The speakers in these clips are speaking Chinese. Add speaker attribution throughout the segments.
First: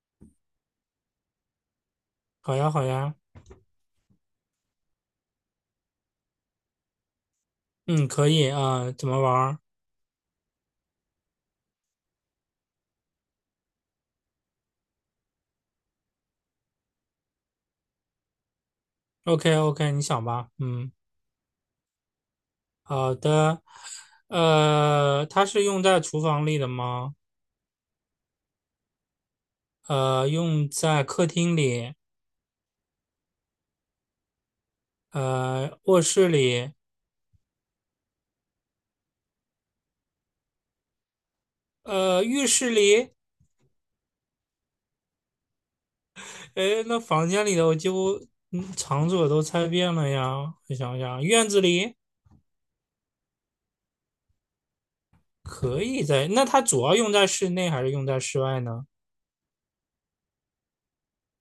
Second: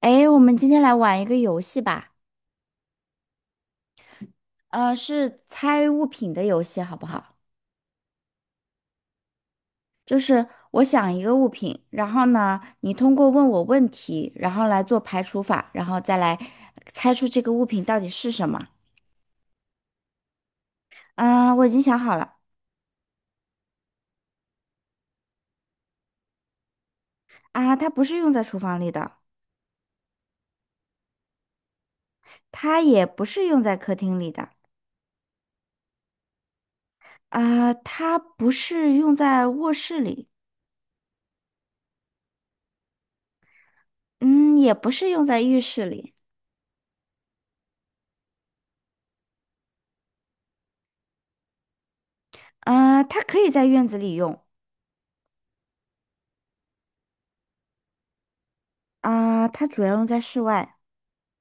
Speaker 1: 哎，我们今天来玩一个游戏吧，
Speaker 2: 好呀，好呀。
Speaker 1: 是猜物品的游戏，好不好？
Speaker 2: 嗯，可以啊。怎么玩儿
Speaker 1: 就是我想一个物品，然后呢，你通过问我问题，然后来做排除法，然后再来猜出这个物品到底是什么。
Speaker 2: ？OK,OK，你想吧。嗯，
Speaker 1: 我已经想好了，
Speaker 2: 好的。它是用在厨房里的吗？
Speaker 1: 它不是用在厨房里的，
Speaker 2: 用在客厅里？
Speaker 1: 它也不是用在客厅里的，
Speaker 2: 卧室里？
Speaker 1: 它不是用在卧室里，
Speaker 2: 浴室里？
Speaker 1: 嗯，也不是用在浴室里，
Speaker 2: 诶，那房间里的我几乎场所都猜遍了呀。我想想，院子里
Speaker 1: 它可以在院子里用，
Speaker 2: 可以在，那它主要用在室内还是用在室外呢？
Speaker 1: 它主要用在室外。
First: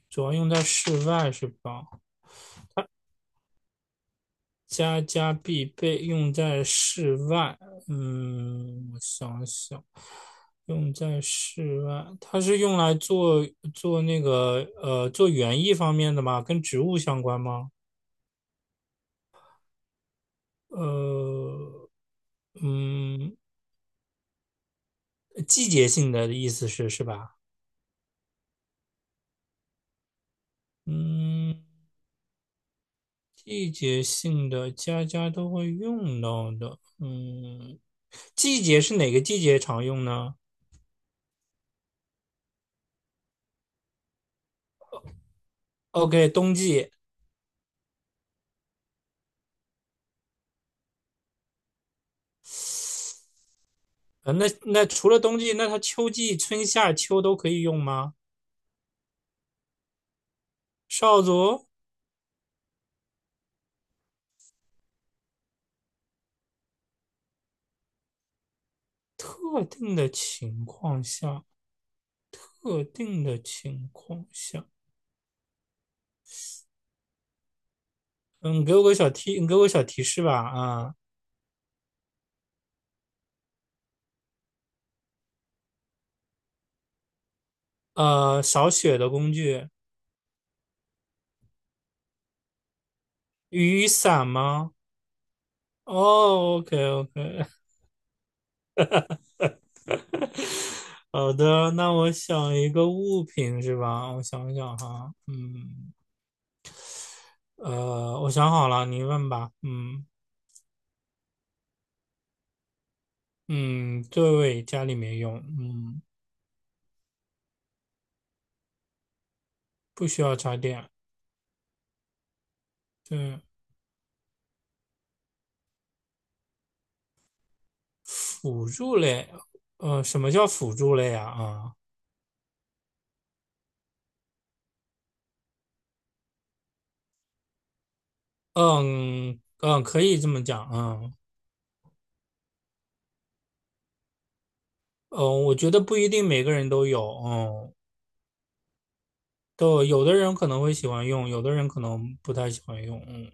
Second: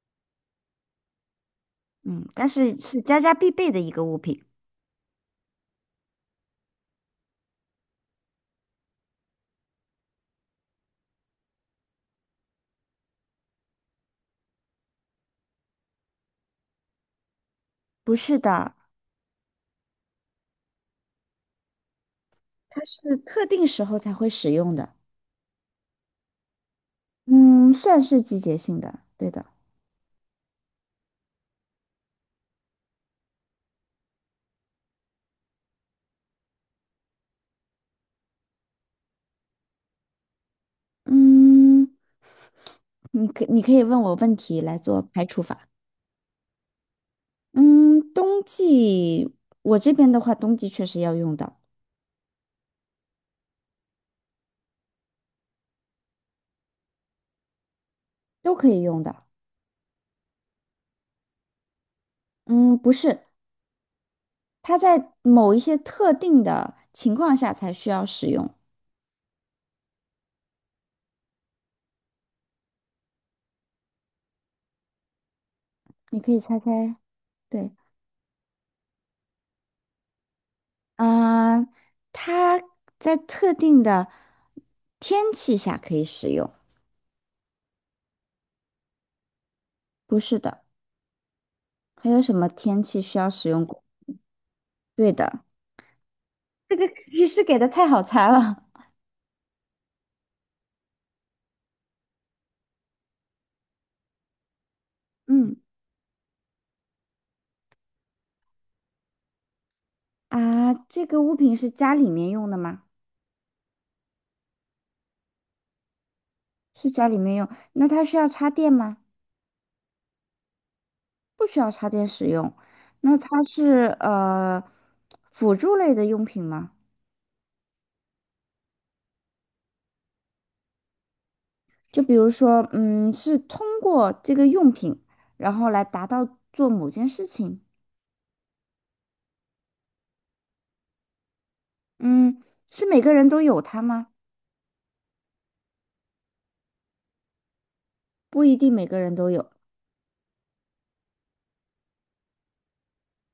Speaker 2: 主要用在室外是吧？
Speaker 1: 嗯，但是是家家必备的一个物品。
Speaker 2: 家家必备，用在室外。嗯，我想想，用在室外，它是用来做做园艺方面的吗？跟植物相关吗？
Speaker 1: 不是的，
Speaker 2: 呃，
Speaker 1: 它是
Speaker 2: 嗯，
Speaker 1: 特定时候才会使用的。
Speaker 2: 季节性的意思是是吧？
Speaker 1: 嗯，算是季节性的，对的。
Speaker 2: 嗯，季节性的家家都会用到的。嗯，季节是哪个季节常用呢
Speaker 1: 嗯，你可以问我问题来做排除法。
Speaker 2: ？OK，冬季。
Speaker 1: 嗯，冬季我这边的话，冬季确实要用到，
Speaker 2: 那除了冬季，那它秋季、春夏秋都可以用吗？
Speaker 1: 都可以用的。
Speaker 2: 少佐，
Speaker 1: 嗯，不是，它在某一些特定的情况下才需要使用。
Speaker 2: 特定的情况下，特定的情况下。
Speaker 1: 你可以猜猜，对，
Speaker 2: 嗯，给我个小提，你给我个小提示吧啊。
Speaker 1: 嗯、呃它在特定的天气下可以使用，
Speaker 2: 扫雪的工具？
Speaker 1: 不是的。还有什么天气需要使用过？
Speaker 2: 雨伞吗？
Speaker 1: 对的，
Speaker 2: 哦
Speaker 1: 这
Speaker 2: ，OK
Speaker 1: 个提示
Speaker 2: OK。
Speaker 1: 给的太好猜了。
Speaker 2: 好的，那我想一个物品是吧？我想想哈。
Speaker 1: 嗯
Speaker 2: 我想好了，你问吧。嗯
Speaker 1: 啊，这个物品是家里面用的吗？
Speaker 2: 嗯，对，家里面用，嗯。
Speaker 1: 是家里面用，那它需要插电吗？
Speaker 2: 不需要插电。
Speaker 1: 不需要插电使用。那
Speaker 2: 对。
Speaker 1: 它是辅助类的用品吗？
Speaker 2: 辅助类？什么叫辅助类啊？啊，
Speaker 1: 就比如说，嗯，是通过这个用品，然后来达到做某件事情。
Speaker 2: 嗯嗯，可以这么讲。嗯
Speaker 1: 嗯，是每个人都有它吗？
Speaker 2: 嗯，我觉得不一定每个人都有。嗯，
Speaker 1: 不一定每个人都有。
Speaker 2: 都有的人可能会喜欢用，有的人可能不太喜欢用。嗯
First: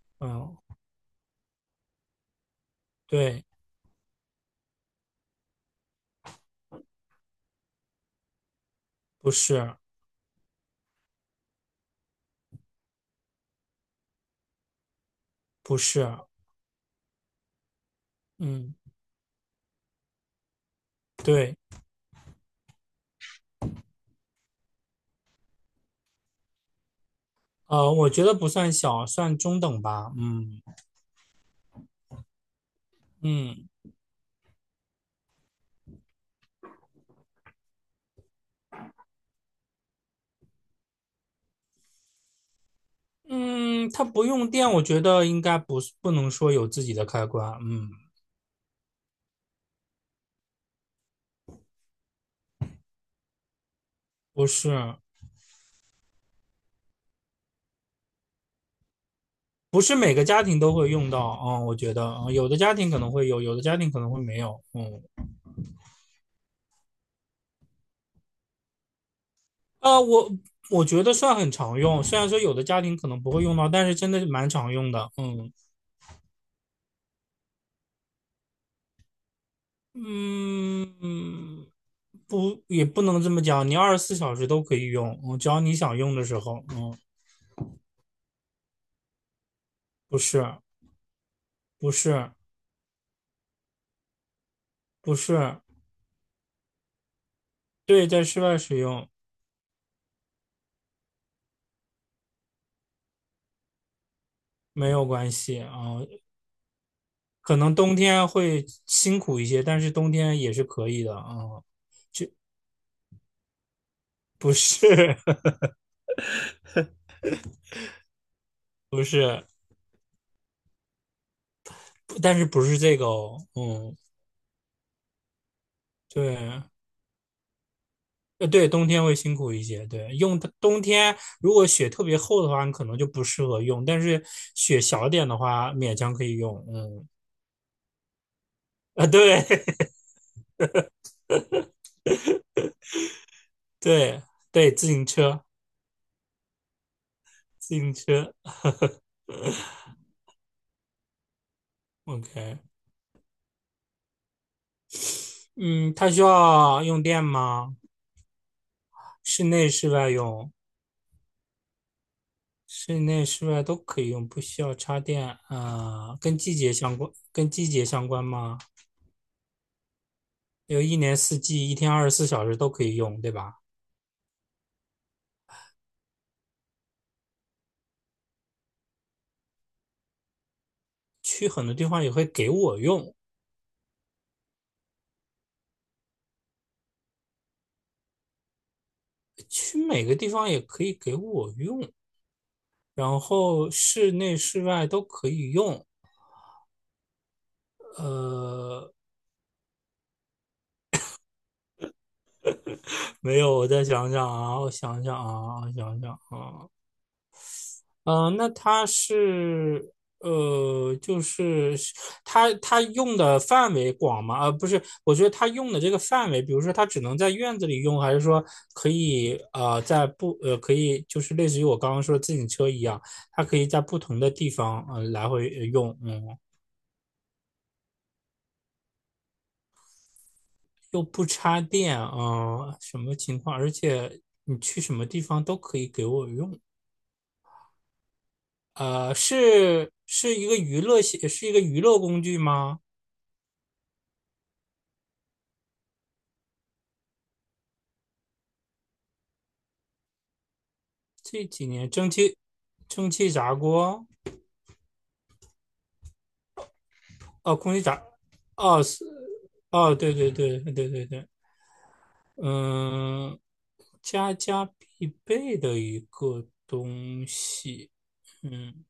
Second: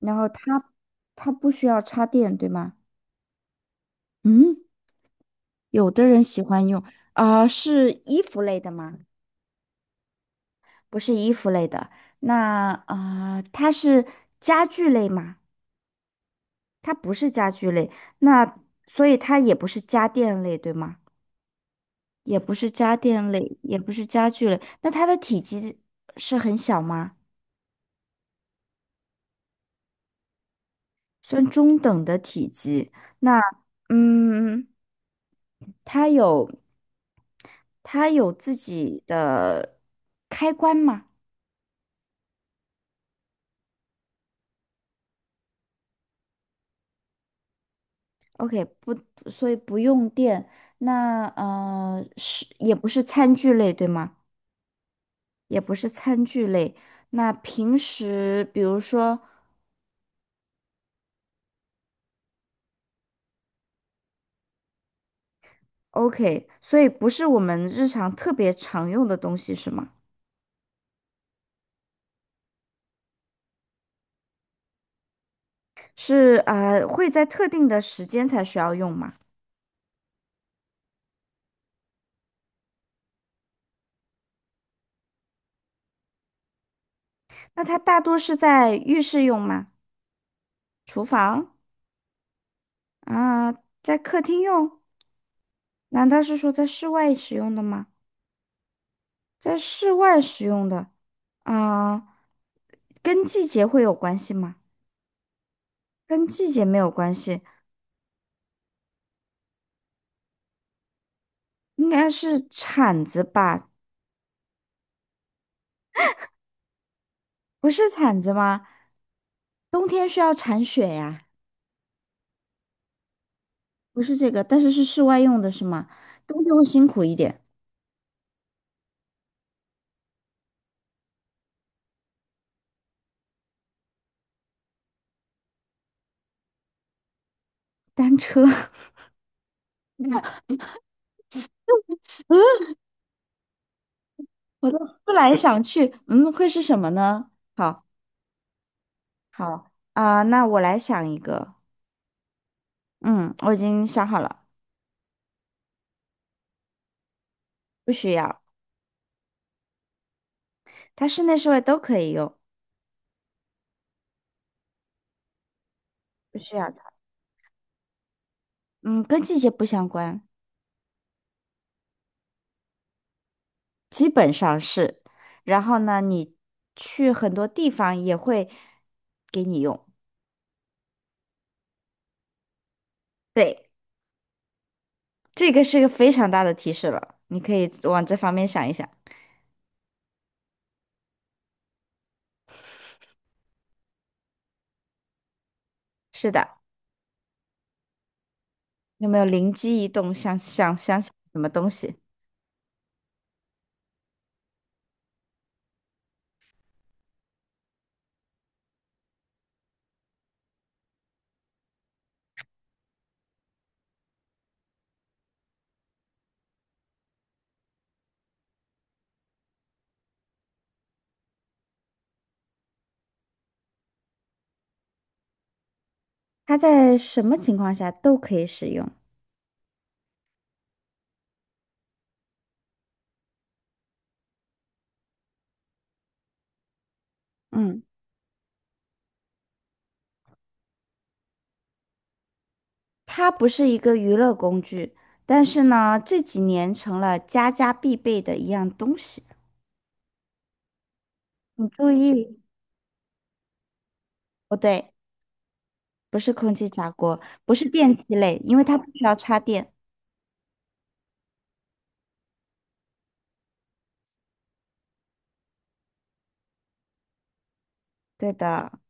Speaker 1: 然后
Speaker 2: 嗯，
Speaker 1: 它不需要插电，对吗？
Speaker 2: 对。
Speaker 1: 嗯，有的人喜欢用是衣服类的吗？
Speaker 2: 不是。
Speaker 1: 不是衣服类的。那它是家具类吗？
Speaker 2: 不是。
Speaker 1: 它不是家具类，那
Speaker 2: 嗯，
Speaker 1: 所以它也不是家电类，对吗？
Speaker 2: 对。
Speaker 1: 也不是家电类，也不是家具类。那它的体积是很小吗？
Speaker 2: 我觉得不算小，算中等吧。嗯
Speaker 1: 算中等的体积。那
Speaker 2: 嗯
Speaker 1: 嗯，它有。它有自己的开关吗
Speaker 2: 嗯，它不用电，我觉得应该不是不能说有自己的开关。嗯，
Speaker 1: ？OK，不，所以不用电。那是也不是餐具类，对吗？
Speaker 2: 不是。
Speaker 1: 也不是餐具类。那平时比如说
Speaker 2: 不是每个家庭都会用到啊、嗯我觉得有的家庭可能会有，有的家庭可能会没有。嗯。
Speaker 1: ，OK，所以不是我们日常特别常用的东西是吗？
Speaker 2: 啊，我我觉得算很常用，虽然说有的家庭可能不会用到，但是真的是蛮常用的。嗯
Speaker 1: 是会在特定的时间才需要用吗？
Speaker 2: 嗯嗯，不，也不能这么讲，你二十四小时都可以用，只要你想用的时候。嗯，
Speaker 1: 那它大多是在浴室用吗？
Speaker 2: 不是。
Speaker 1: 厨房
Speaker 2: 不是。
Speaker 1: 啊，在客厅用？
Speaker 2: 不是。
Speaker 1: 难道是说在室外使用的吗？
Speaker 2: 对，在室外使用。
Speaker 1: 在室外使用的，啊、跟季节会有关系吗？
Speaker 2: 没有关系。
Speaker 1: 跟季节没有关系，
Speaker 2: 可能冬天会辛苦一些，但是冬天也是可以的。
Speaker 1: 应该是铲子吧？
Speaker 2: 不是。
Speaker 1: 不是铲子吗？
Speaker 2: 不是，
Speaker 1: 冬天需要铲雪呀，
Speaker 2: 但是不是这个哦。嗯，
Speaker 1: 不是这个，但是是室外用的是吗？冬天
Speaker 2: 对。
Speaker 1: 会辛苦一点。
Speaker 2: 对，冬天会辛苦一些。对，用它冬天如果雪特别厚的话，你可能就不适合用，但是雪小点的话，勉强可以用。嗯，
Speaker 1: 单车，
Speaker 2: 啊，对。
Speaker 1: 嗯，
Speaker 2: 对，
Speaker 1: 我
Speaker 2: 对，
Speaker 1: 都
Speaker 2: 自
Speaker 1: 思
Speaker 2: 行
Speaker 1: 来
Speaker 2: 车，
Speaker 1: 想去，嗯，会是什么呢？好，
Speaker 2: 自行车
Speaker 1: 好那我来想一个，
Speaker 2: ，OK。
Speaker 1: 嗯，我已经想好了，
Speaker 2: 嗯，它需要用电吗？
Speaker 1: 不需要，
Speaker 2: 室内、室外用？
Speaker 1: 它室内室外都可以用，
Speaker 2: 室内、室外都可以用，不需要插电啊。跟
Speaker 1: 不
Speaker 2: 季
Speaker 1: 需要。
Speaker 2: 节相关？跟季节相关吗？
Speaker 1: 嗯，跟季节不相关，
Speaker 2: 有一年四季一天二十四小时都可以用，对吧？
Speaker 1: 基本上是。然后呢，你去很多地方也会给你用。
Speaker 2: 去很多地方也会给我用？
Speaker 1: 对，这个是个非常大的提示了，你可以往这方面想一想。
Speaker 2: 去每个地方也可以给我用，然后室内室外都可以用。
Speaker 1: 是的，
Speaker 2: 呃，
Speaker 1: 有没有灵机一动，想想什么东西？
Speaker 2: 没有，我再想想啊，那它是呃，就是是它用的范围广吗？不是，我觉得它用的这个范围，比如说它只能在院子里用，还是说可以呃在不呃可以就是类似于我刚刚说自行车一样，它可以在不同的地方来回用。嗯，
Speaker 1: 它在什么情况下都可以使用。
Speaker 2: 又不插电，什么情况？而且你去什么地方都可以给我用。
Speaker 1: 嗯，
Speaker 2: 是一个娱乐工具吗？
Speaker 1: 它不是一个娱乐工具，但是呢，这几年成了家家必备的一样东西。
Speaker 2: 这几
Speaker 1: 你
Speaker 2: 年
Speaker 1: 注
Speaker 2: 蒸汽
Speaker 1: 意，
Speaker 2: 炸锅？
Speaker 1: 不对。不是空气炸锅，不
Speaker 2: 哦，
Speaker 1: 是
Speaker 2: 空气
Speaker 1: 电
Speaker 2: 炸，
Speaker 1: 器类，因为它
Speaker 2: 哦
Speaker 1: 不需
Speaker 2: 是，
Speaker 1: 要插电。
Speaker 2: 哦，对对对对对对。嗯，家家必备的一个东西。
Speaker 1: 对的，
Speaker 2: 嗯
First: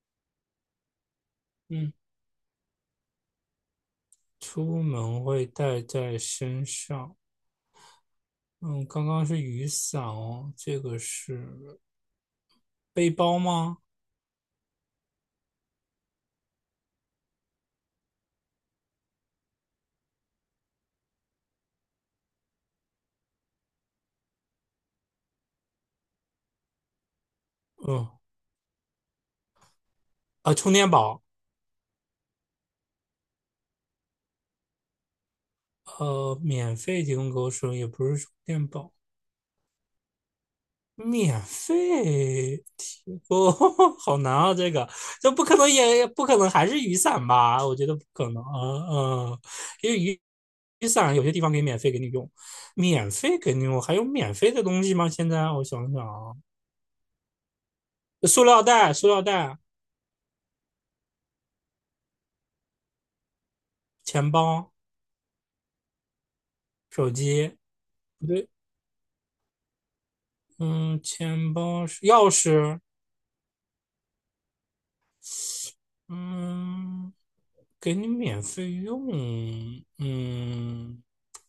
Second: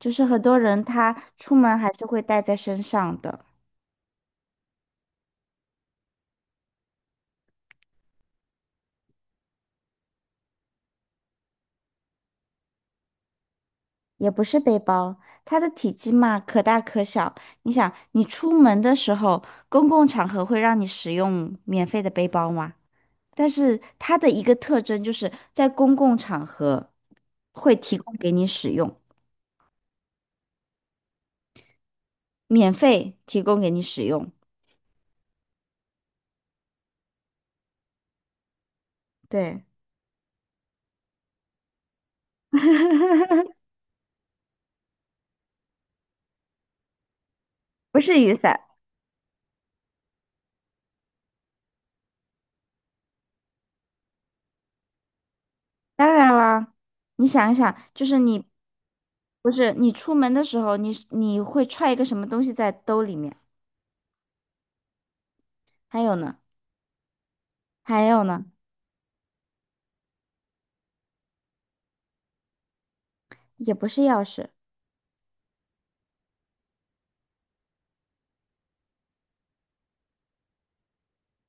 Speaker 1: 就是很多人他出门还
Speaker 2: 嗯，
Speaker 1: 是会带在身上的，
Speaker 2: 出门会带在身上。嗯，刚刚是雨伞哦，这个是背包吗？
Speaker 1: 也不是背包，它的体积嘛可大可小。你想，你出门的时候，公共场合会让你使用免费的背包吗？但是它的一个特征就是在公共场合会提
Speaker 2: 嗯，
Speaker 1: 供给你使用，
Speaker 2: 啊，充电宝？
Speaker 1: 免费提供给你使用。
Speaker 2: 免费提供给我使用，也不是充电宝。
Speaker 1: 对，
Speaker 2: 免费提供？好难啊！这不可能，也也不可能还是雨伞吧？我觉得
Speaker 1: 不
Speaker 2: 不
Speaker 1: 是
Speaker 2: 可
Speaker 1: 雨
Speaker 2: 能。
Speaker 1: 伞，
Speaker 2: 嗯嗯，因为雨伞有些地方可以免费给你用，免费给你用。还有免费的东西吗？现在我想想
Speaker 1: 当
Speaker 2: 啊。
Speaker 1: 然啦。你想一想，就是你
Speaker 2: 塑料袋、塑料
Speaker 1: 不
Speaker 2: 袋、
Speaker 1: 是，你出门的时候，你是你会揣一个什么东西在兜里面？
Speaker 2: 钱包、
Speaker 1: 还有呢？
Speaker 2: 手机？
Speaker 1: 还有
Speaker 2: 不
Speaker 1: 呢？
Speaker 2: 对。嗯，钱包、钥匙？
Speaker 1: 也不是钥匙。
Speaker 2: 嗯，给你免费用。嗯，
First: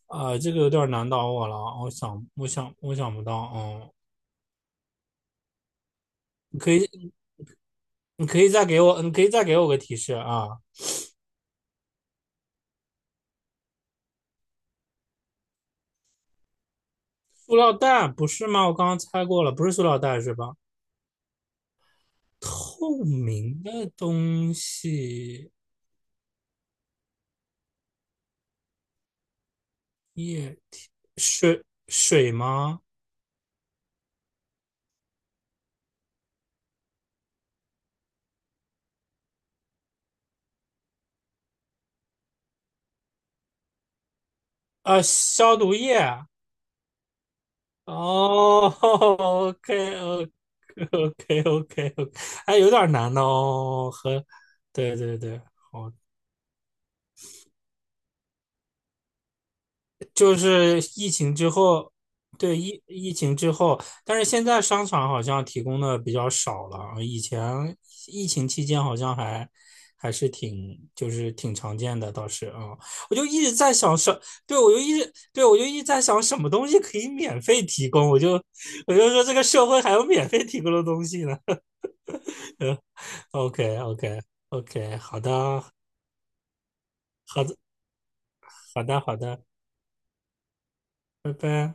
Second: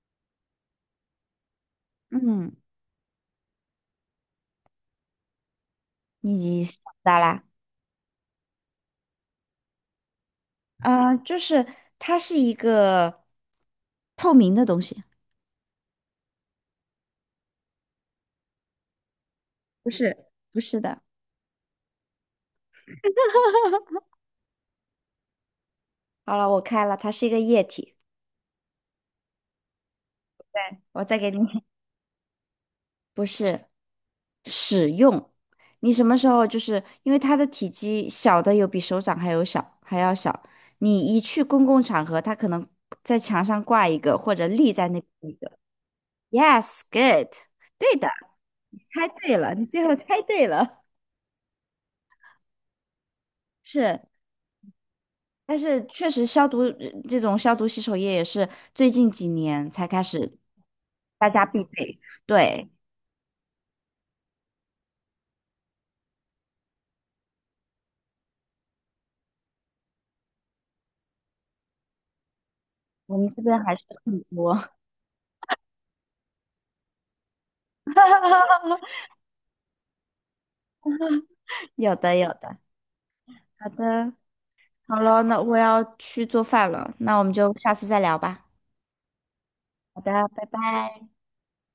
Speaker 2: 啊，这个有点难倒我了。我想，我
Speaker 1: 嗯，
Speaker 2: 想，我想不到。哦，你
Speaker 1: 你
Speaker 2: 可以，
Speaker 1: 咋啦？
Speaker 2: 你可以再给我，你可以再给我个提示啊。
Speaker 1: 就是它是一个透明的东西。
Speaker 2: 塑料袋不是吗？我刚刚猜过了，不是塑
Speaker 1: 不
Speaker 2: 料袋
Speaker 1: 是，
Speaker 2: 是吧？
Speaker 1: 不是的。
Speaker 2: 透明的东西？
Speaker 1: 好了，我开了，它是一个液体。
Speaker 2: 液体？
Speaker 1: 我再给你，
Speaker 2: 水，水吗？
Speaker 1: 不是使用。你什么时候就是因为它的体积小的有比手掌还有小还要小，你一去公共场合，它可能在墙上挂一个或者立在那
Speaker 2: 啊，
Speaker 1: 边一个。
Speaker 2: 消毒液？
Speaker 1: Yes, good，对的，
Speaker 2: 哦
Speaker 1: 你猜对了，你最后
Speaker 2: ，OK
Speaker 1: 猜
Speaker 2: OK
Speaker 1: 对了，
Speaker 2: OK OK。还有点儿难哦，
Speaker 1: 是，
Speaker 2: 和，对对对。
Speaker 1: 但是
Speaker 2: 哦，
Speaker 1: 确实消毒这种消毒洗手液也是最近几年才开
Speaker 2: 就
Speaker 1: 始
Speaker 2: 是疫
Speaker 1: 大
Speaker 2: 情
Speaker 1: 家
Speaker 2: 之
Speaker 1: 必
Speaker 2: 后。
Speaker 1: 备，
Speaker 2: 对
Speaker 1: 对，
Speaker 2: 疫疫情之后。但是现在商场好像提供的比较少了，以前疫情期间好像还是挺挺常见的，倒是啊。我
Speaker 1: 我
Speaker 2: 就
Speaker 1: 们这
Speaker 2: 一直
Speaker 1: 边
Speaker 2: 在
Speaker 1: 还是
Speaker 2: 想
Speaker 1: 很
Speaker 2: 什，
Speaker 1: 多，
Speaker 2: 对我就一直在想什么东西可以免费提供。我 就说这个社会还有免费提供的东西呢。
Speaker 1: 有的有 的，
Speaker 2: 嗯。 o
Speaker 1: 好
Speaker 2: k o
Speaker 1: 的，
Speaker 2: k o k
Speaker 1: 好
Speaker 2: 好
Speaker 1: 了，
Speaker 2: 的，
Speaker 1: 那我要去做饭了，那我们
Speaker 2: 好
Speaker 1: 就
Speaker 2: 的，
Speaker 1: 下次再聊吧，
Speaker 2: 好的，好的，
Speaker 1: 好的，拜拜。
Speaker 2: 拜拜。